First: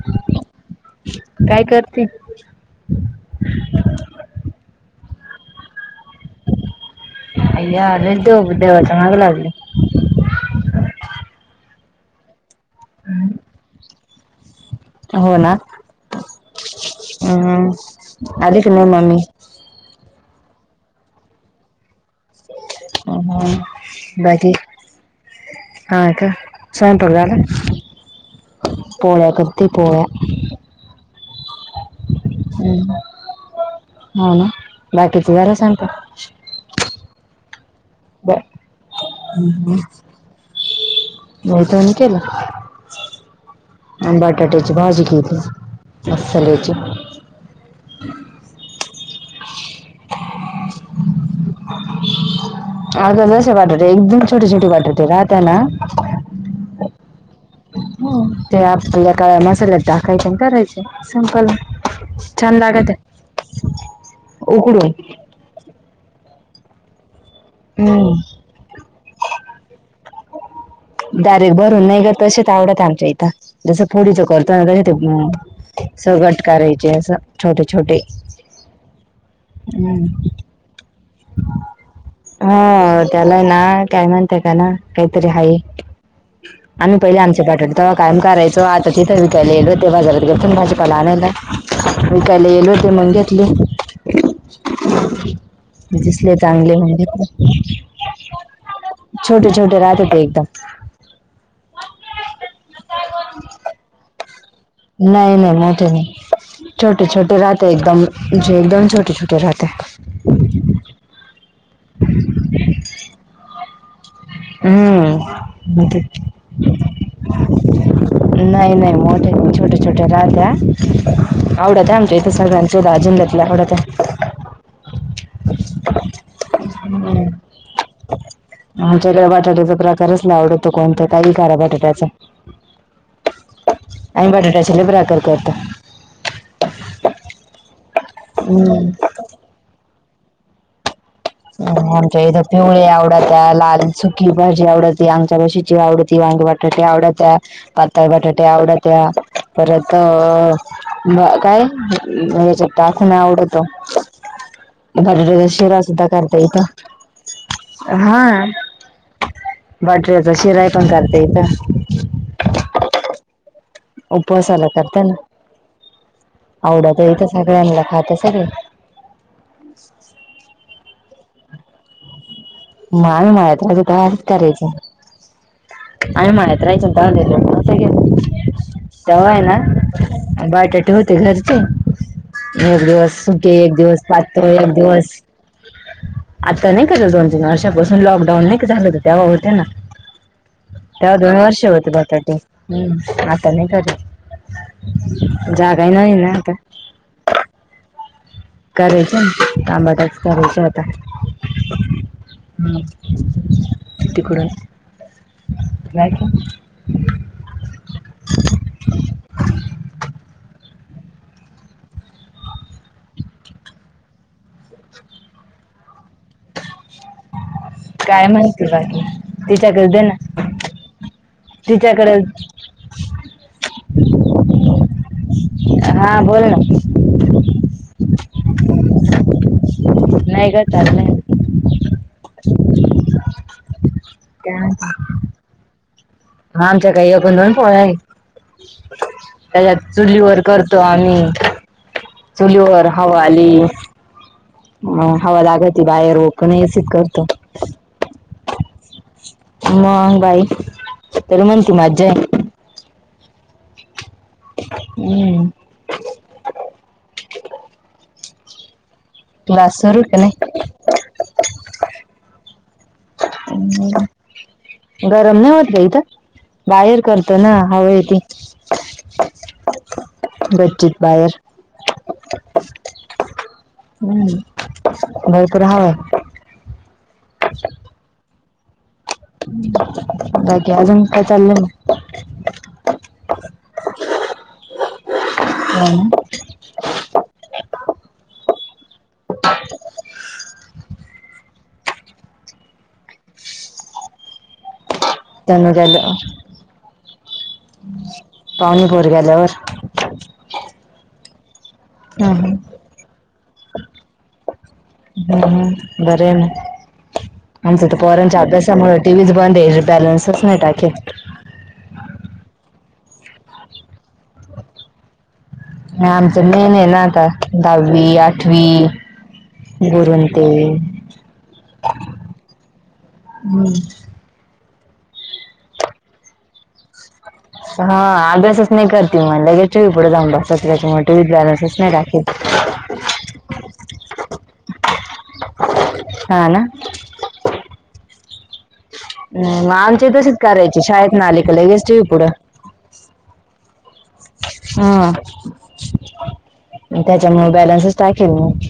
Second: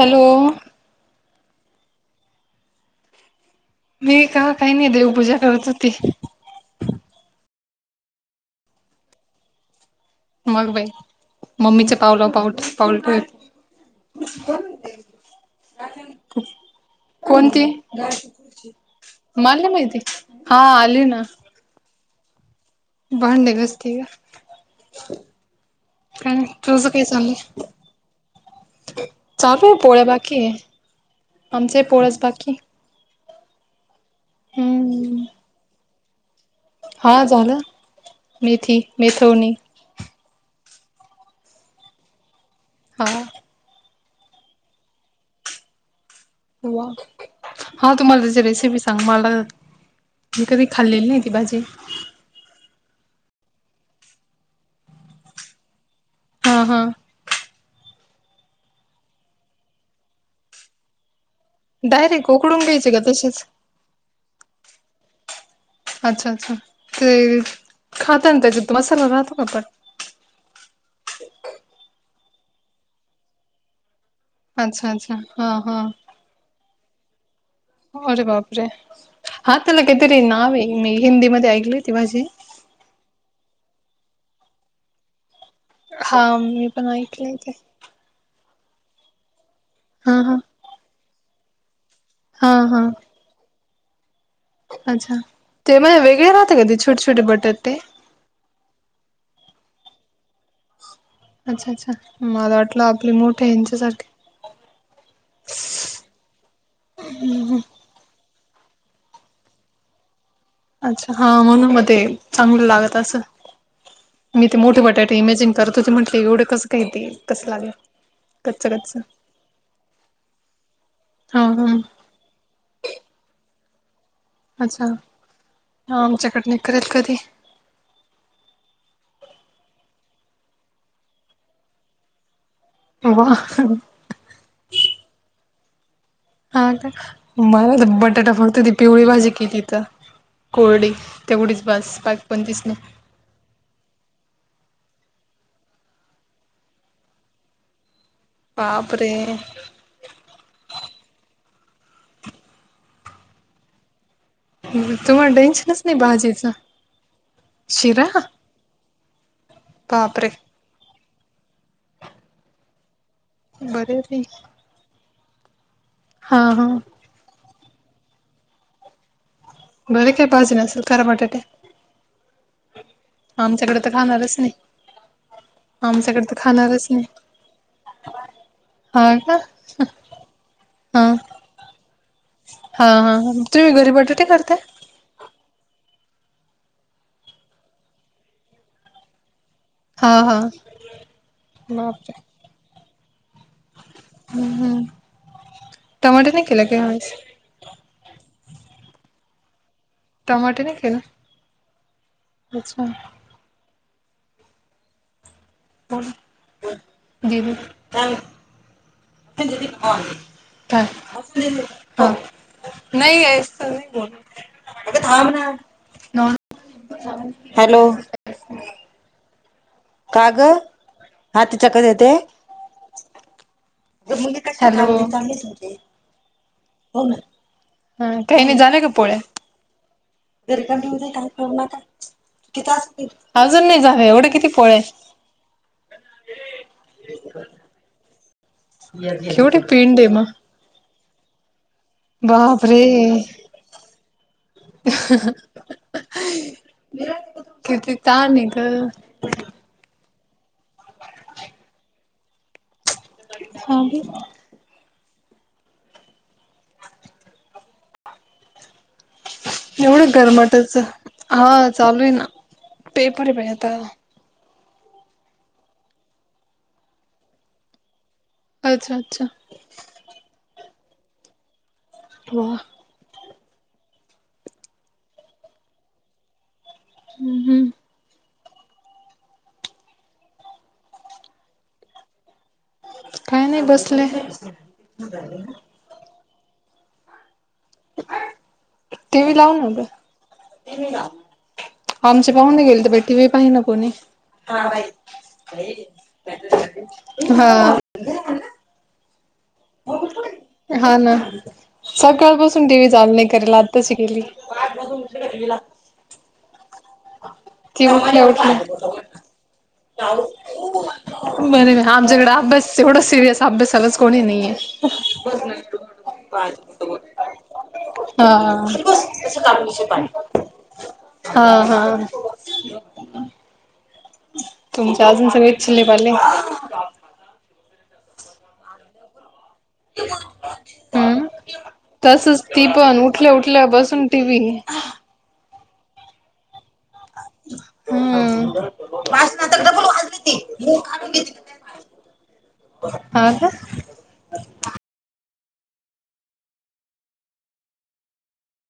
Hello काय करती. मी का काही नाही देवपूजा करत होती. अय्या [unintelligible] देवाच माग लागली. मग बाई मम्मीचा पावला पाऊ पाऊलट हो ना कोण ती. हम्म आली की नाही मम्मी? माला नाई माहितीे हा आली ना. [unintelligible] भांडे घासती हम्म बाकी गं. हा का काय नाही तुजं काय स्वयंपाक झाला? चाललंय. पोळ्या करते चालू हाय पोळ्या बाकी हे आमचा ही पोळ्याच बाकी हे. हो ना हम्म बाकीची झाला स्वयंपाक. हा झालं मेथी मेथवणी. हम्म. पोळ्या तेन केला. हा. आम्ही बटाटूची भाजी केली. [unintelligible] वा. हा मला त्याची रेसिपी सांग मला मी कधी खाल्लेली नाही ती भाजी. अग बटाटे एकदम छोट छोट बटाटे राहता ना हा हा हो ते आपल्या काय मसाल्यात टाकायचे आणि करायचे संपल. डायरेक्ट छान उकडून घ्यायची लागत का तशीच हे उकडून. अच्छा अच्छा ते हम्म खाता ना त्याच्यात मसाला राहतो का पण. डायरेक्ट भरून नाही ग तसेच आवडत आमच्या इथं जसं फोडीच करतो ना तसं अच्छा ते अच्छा हम्म हा हा कट करायचे अस छोटे छोटे अरे बाप रे हा त्याला हम्म. काहीतरीे नाव आहे मी हिंदी मध्ये ऐकली ती भाजी. हा त्याला हाय ना काय म्हणते त्याला ना काहीतरी हाय. हा मी पण आम्ही पहिले ऐकले आमचे ते बटाटा होते तेव्हा कायम करायचे. तो आता तिथे विकायला गेलो होते हा बाजारात हा घेऊून भाजपाला आणायला विकायला हा गेलो हा ते म्हणतेत [unintelligible] अच्छा ते म्हण वेगळे दिसले राहते का चांगले ते मग छोटे छोटे घेतले बटाटे. छोटे छोटे राहते ते एकदम. अच्छा अच्छा मला वाटलं आपली मोठे यांच्यासारखी नाय नाय मोठे नाही. छोटे छोटे राहते एकदम म्हनजे एकदम छोटे छोटे राहते. अच्छा हा म्हणून मते चांगलं लागत असंल. मी ते मोठे बटाटे इमेजिंग करत हम्म होते. मग ते म्हटले एवढं कसं काय ते, कसं लागलं. कच्च- नाही कच्च. नाही मोठे छोट्या छोट्या राहत्या. हा हा आवडतय आमच्या इथे सगळ्यांचे [unintelligible] आवडतय. अच्छा. आमच्याकड नाही करत कधी. त्याला बटाट्याचा प्रकारच नाही आवडत. कोणतं, काही करा बटाट्याचं. [unintelligible] आम्ही, बटाट्याच्या लय प्रकार करतो. हा, का. मला तर बटाटा, फक्त ती हम्म. पिवळी भाजी केली तर. कोरडी. [inaudible] तेवढीच बास आमच्या बाकी इथं, कोणतीच पिवळी नाही आवडत्या. लाल सुकी भाजी आवडती. आंगच्या रशीची आवडती. वांगे बटाटे आवडत्या. पातळ बटाटे त्या आवडात्या. बापरे परत अ [unintelligible] काय? हयाच्यात टाखून आवडतो. तुम्हाला [unintelligible] शिरा टेन्शनच नाही सुधा करता भाजीचं येतं. शिरा हा, बापरे बटाट्याचा शिरा पण करता येत. बरे रे उपवासाला करता ना. हा हा आवडत येत सगळ्यांनला. खात सगळे. [unintelligible] करा बटाटे. आमच्याकडे तर [unintelligible] खाणारच नाही करायच. आमच्याकडे आम्ही तर मळ्यात खाणारच राहायचो नाही हा [unintelligible] का तेव्हाय ना बायटाटू हा होते घरचे. एक हा दिवस हा सुके, तुम्ही एक घरी दिवस बटाटे पातळ, करताय एक दिवस आता नाही का, दोन -तीन वर्षापासून लॉकडाऊन नाही का झालं. तेंव्हा होते ना. हा, हा. तेव्हा दोन वर्ष होते बापरे बटाटी. हम्म, आता नाही घरी. हम्म हम्म जागाही नाहीय टमाटे ना, नाही केला का ह्यावेळेस आता. करायच. [unintelligible] करायच टमाटे नाही आता. केलं ह. अच्छा तिकडून [unintelligible] गेली. [unintelligible] [unintelligible] नाही [unintelligible] आगं थांब ना. [unintelligible] काय मनती? बाकी. तिच्याकड दे ना. तिच्याकड [unintelligible] चाललीच होते. हा बोल ना [unintelligible] ह काही नाही, झाल्या का पोळ्या? [unintelligible] नाही ग चाललंय [unintelligible] अजून नाही झाल्या. एवढं [unintelligible] आमच्या काय एक न दोन पोळ्या हाय [inaudible] केवढी त्याज्यात, पिंड आहे मग चुलीवर करतो आम्ही. [inaudible] बापरे चुलीवर हवा आली. अ हवा लागती बाहेर. [unintelligible] करतो. किती ताणय गं. मग बाई. तरी म्हणती मजाय. [unintelligible] [inaudible] हम्म. तुला सुरू एवढं की नाही गरमाटच. हा चालूय ना. पेपरय बाई आता. गरम नाही होत का इथ? बाहेर करतो ना. हवा येती. अच्छा, अच्छा. [inaudible] गच्चीत बाहेर. हो. हम्. नाही तर हवा. हम्म- हम्. [unintelligible] बाकी, अजून काय चाललंय मग? काय नाही, बसले. [unintelligible] [unintelligible] टी व्हि लाव ना गं. आमचे पाहुणे गेले तर बाई टी व्हि पाहिना कोणी. तनुजाला हा. पाहुणी पोर गेल्यावर- हो ना. हा हा सक्काळपासून टी व्ही चालू नाही करेल. आताशी केली. बरय ना. आमचं ती तर उठल्या पोरांच्या अभ्यासामुळे- टि व्हि च उठल्या बंद आहेे. बॅलेन्सच नाहीए टाकेल. बरय म आमच्याकडे अभ्यास, एवढा सिरियस अभ्यासालाच कोणी नाहीेए. आमचं मेन आहे ना आता. दहावी आठवी हा गरुं ते- हा हा. हम्. तुमचे अजून सगळेच चिल्ले पाले- हा अभ्यासच नाही करती म. लगे- टी व्हि पुढे जाऊन बसत्या. त्याच्यामुळे टी हम्म व्हित बॅलेन्सच नाही टाकला. तसच ती पण उठल्या उठल्या बसून टीव्ही हा ना. हम्म. मग आमचेही तशेच करायचे. शाळेतन आले कि लगेच टी व्ही पुढं- हा का? हा. मी त्याच्यामुळे बॅलन्सच टाकलेला नाही.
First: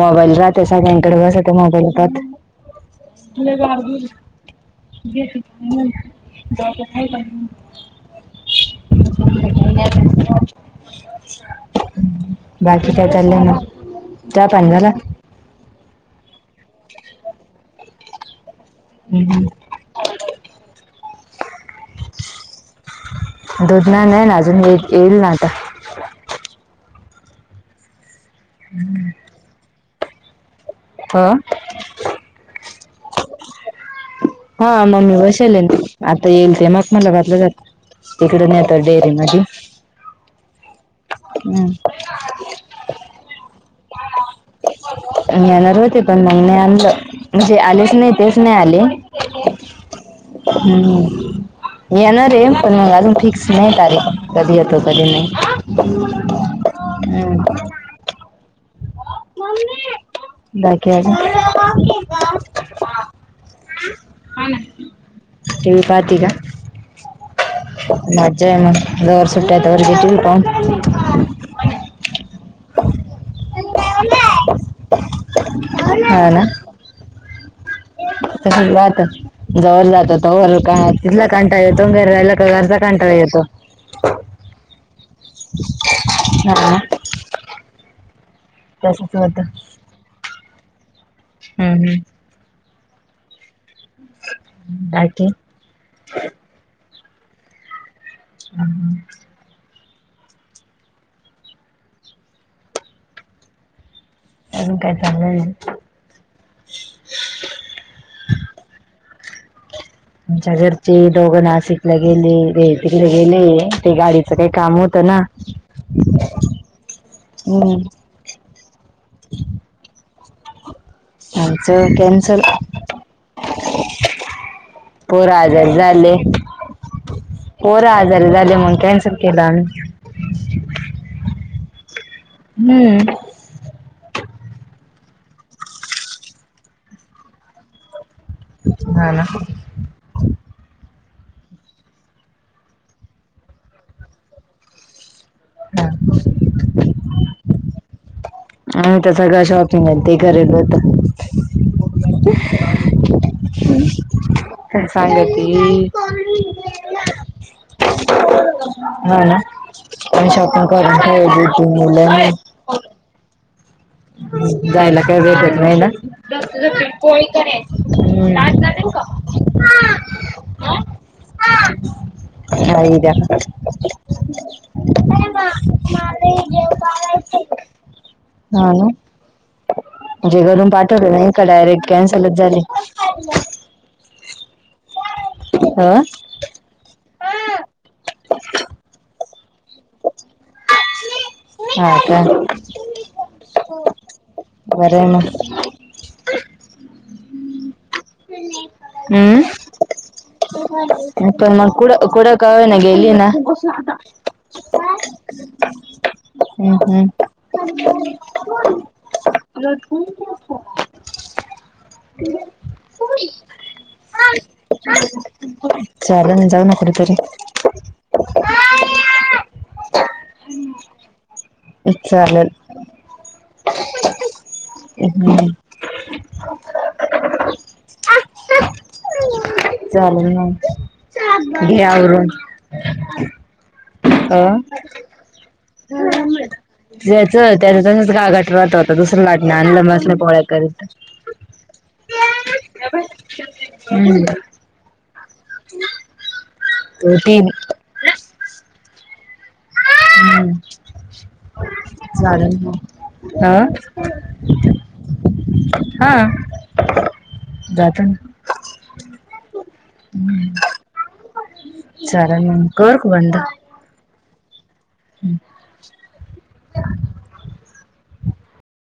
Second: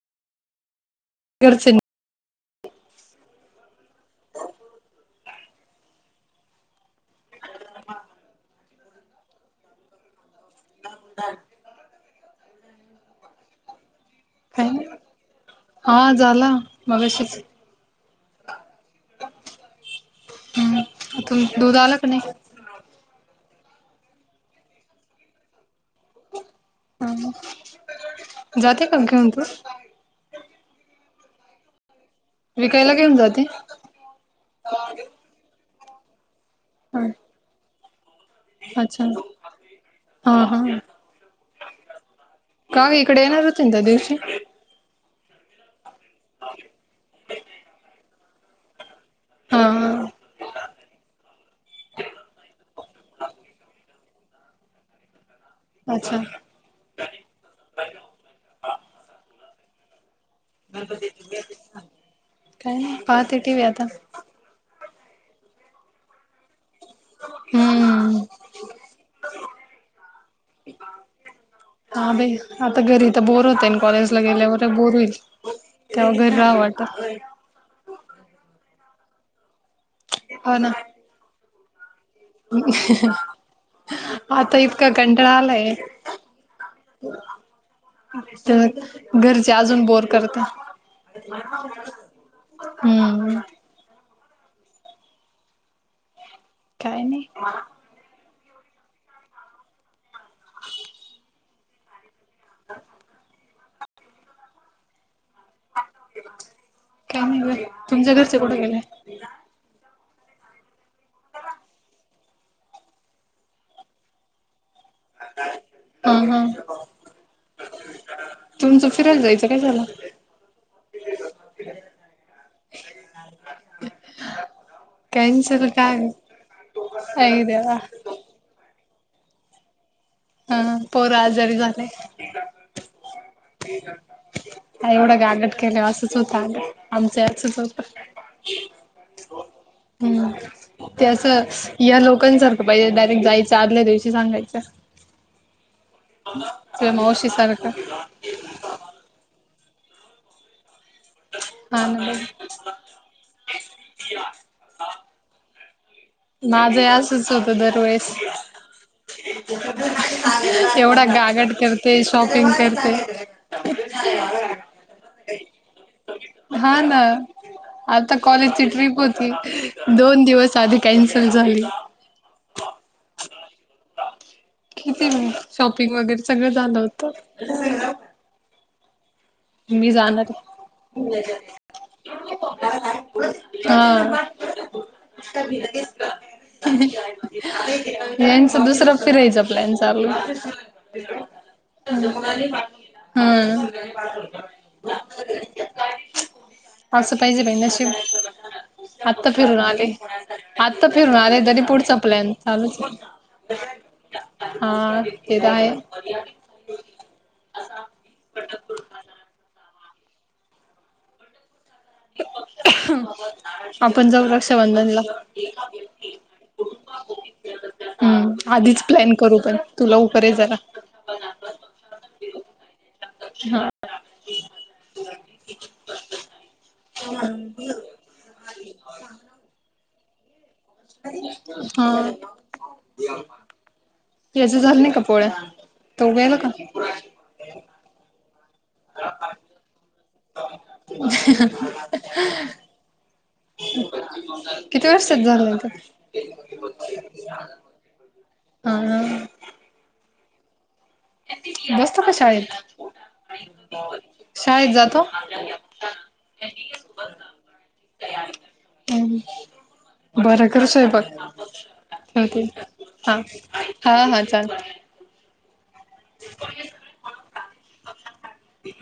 मोबाईल राहतो सगळ्यांकडे. बसते घरच्यांनी मोबाईल पहात. ह [unintelligible] बाकी काय चालंलय मग? चहा काय पाणी झाला? हा झाला. मगाशीच. हम्. हम्म. हम्म. [unintelligible] दूध आलं का नाही? दुध नाही आलंय ना अजून. येई येईल ना आता. ह. जातो का घेऊन तो? हा. विकायला घेऊन जाते? हा मम्मी बसेले. आता येईल ते मग ह मखमलाबादला जातो. तिकडून येतो अच्छा डेअरी मधी.. हा हा हम्म. का ग, इकडे येणार होती ना त्या दिवशी? म येणार होते. पण ह्यांनी नाही आणलं. म्हणजे आलेच नाही तेच नाही आले. हा. हां. हम्म. येणारे पण मग अजून फिक्स नाही तारीख. कधी येतो कधी नाही. अच्छा हम्म. मम्मी. [unintelligible] काय नाही पाहते टी व्ही आता. हा ना, टी व्ही पाहती का? हम्म मज्जा आहे मग. जवर सुट्ट्याये तवर घे टी व्हि पाहून. हा बाई. आता घरी इथं बोर होत, अन कॉलेजला गेल्यावर बोर होईल तेव्हा घरी राहावं वाटत. तसच राहात [unintelligible] हो ना कंटाळ येतो. न घरी राह्यल- [unintelligible] कंटाळा येतो. आता इतका कंटाळा आलाय [unintelligible] तसंच होत घरचे अजून बोअर करता. हम्म हम्म. बाकी? काय नाही. हम्म. [inaudible] अजून काय चांलय? काय नाही बघा तुमच्या घरचे कुठं गेले? आमच्या घरचे दोघं नाशिकला गेले [unintelligible] गेले ते गाडीचं काही काम होत त ना हा हा हम्म. तुमचं फिरायला जायचं काय झाल? आमचं कॅनसल. पोर कॅन्सल आजारी काय झाले आई देवा पोर आजा री झाले म्हणून कॅन्सल केल आम्ही. हा पोर आजारी झाले. हम्म. [inaudible] का एवढं गागट केलं असंच होतं आ आमचं असच होत. नाही ना. हम्म. ते असं या लोकांसारखं पाहिजे डायरेक्ट जायचं आदल्या दिवशी सांगायचं. हम ते मावशी सारक. अ तस का शॉपिंग आणि ते करेगत. हा ना बघ का सांगती. माझं असच होतं दरवेेळेस. हा ना पण शॉपिंग करून एवढा ठेवली गागड ती करते मुलं शॉपिंग नाही करते. [unintelligible] जायला हा ना [unintelligible] आता कॉलेजची ट्रिप होती, दोन दिवस आधी कॅन्सल झाली. खय्या किती शॉपिंग वगैरे सगळं झालं होत हा म्हणजे आहे. घरून पाठवलं नाही का डायरेक्ट कॅन्सलच झाले हा ह यांच दुसर फिरायचा प्लॅन चालू हा का हम्म बरे ना असं पाहिजे बहि नशिव आत्ता फिरून हम्म आले आता फिरून अरे पण तरी मग कुड पुढचा प्लॅन कुडं का होईना चालूच गेली ना हा तेरा आहे हम् हम्म [unintelligible] [inaudible] ह आपण जाऊ रक्षाबंधनला चाल मी जाऊ न कठतरी हम्म आधीच प्लॅन करू पण तुला उपरे जाला विलेल ह चाले ना घेवर याचं झालं नाही का पोळ्या तर उभ्याला का ज्याच त्याच्यातूनच गागाठत होात दुसरं लाटण आणल बसले पोळ्या करत. हम्म किती वर्षेत झालाय ग तर ती हा. हम्म बसतो का शाळेत? चालेल मग अ शाळेत जातो? हा जातो ना. हम. बर कर स्वयंपाक ठेवते चालेल मग कर हा हा हा चाल हम् [inaudible]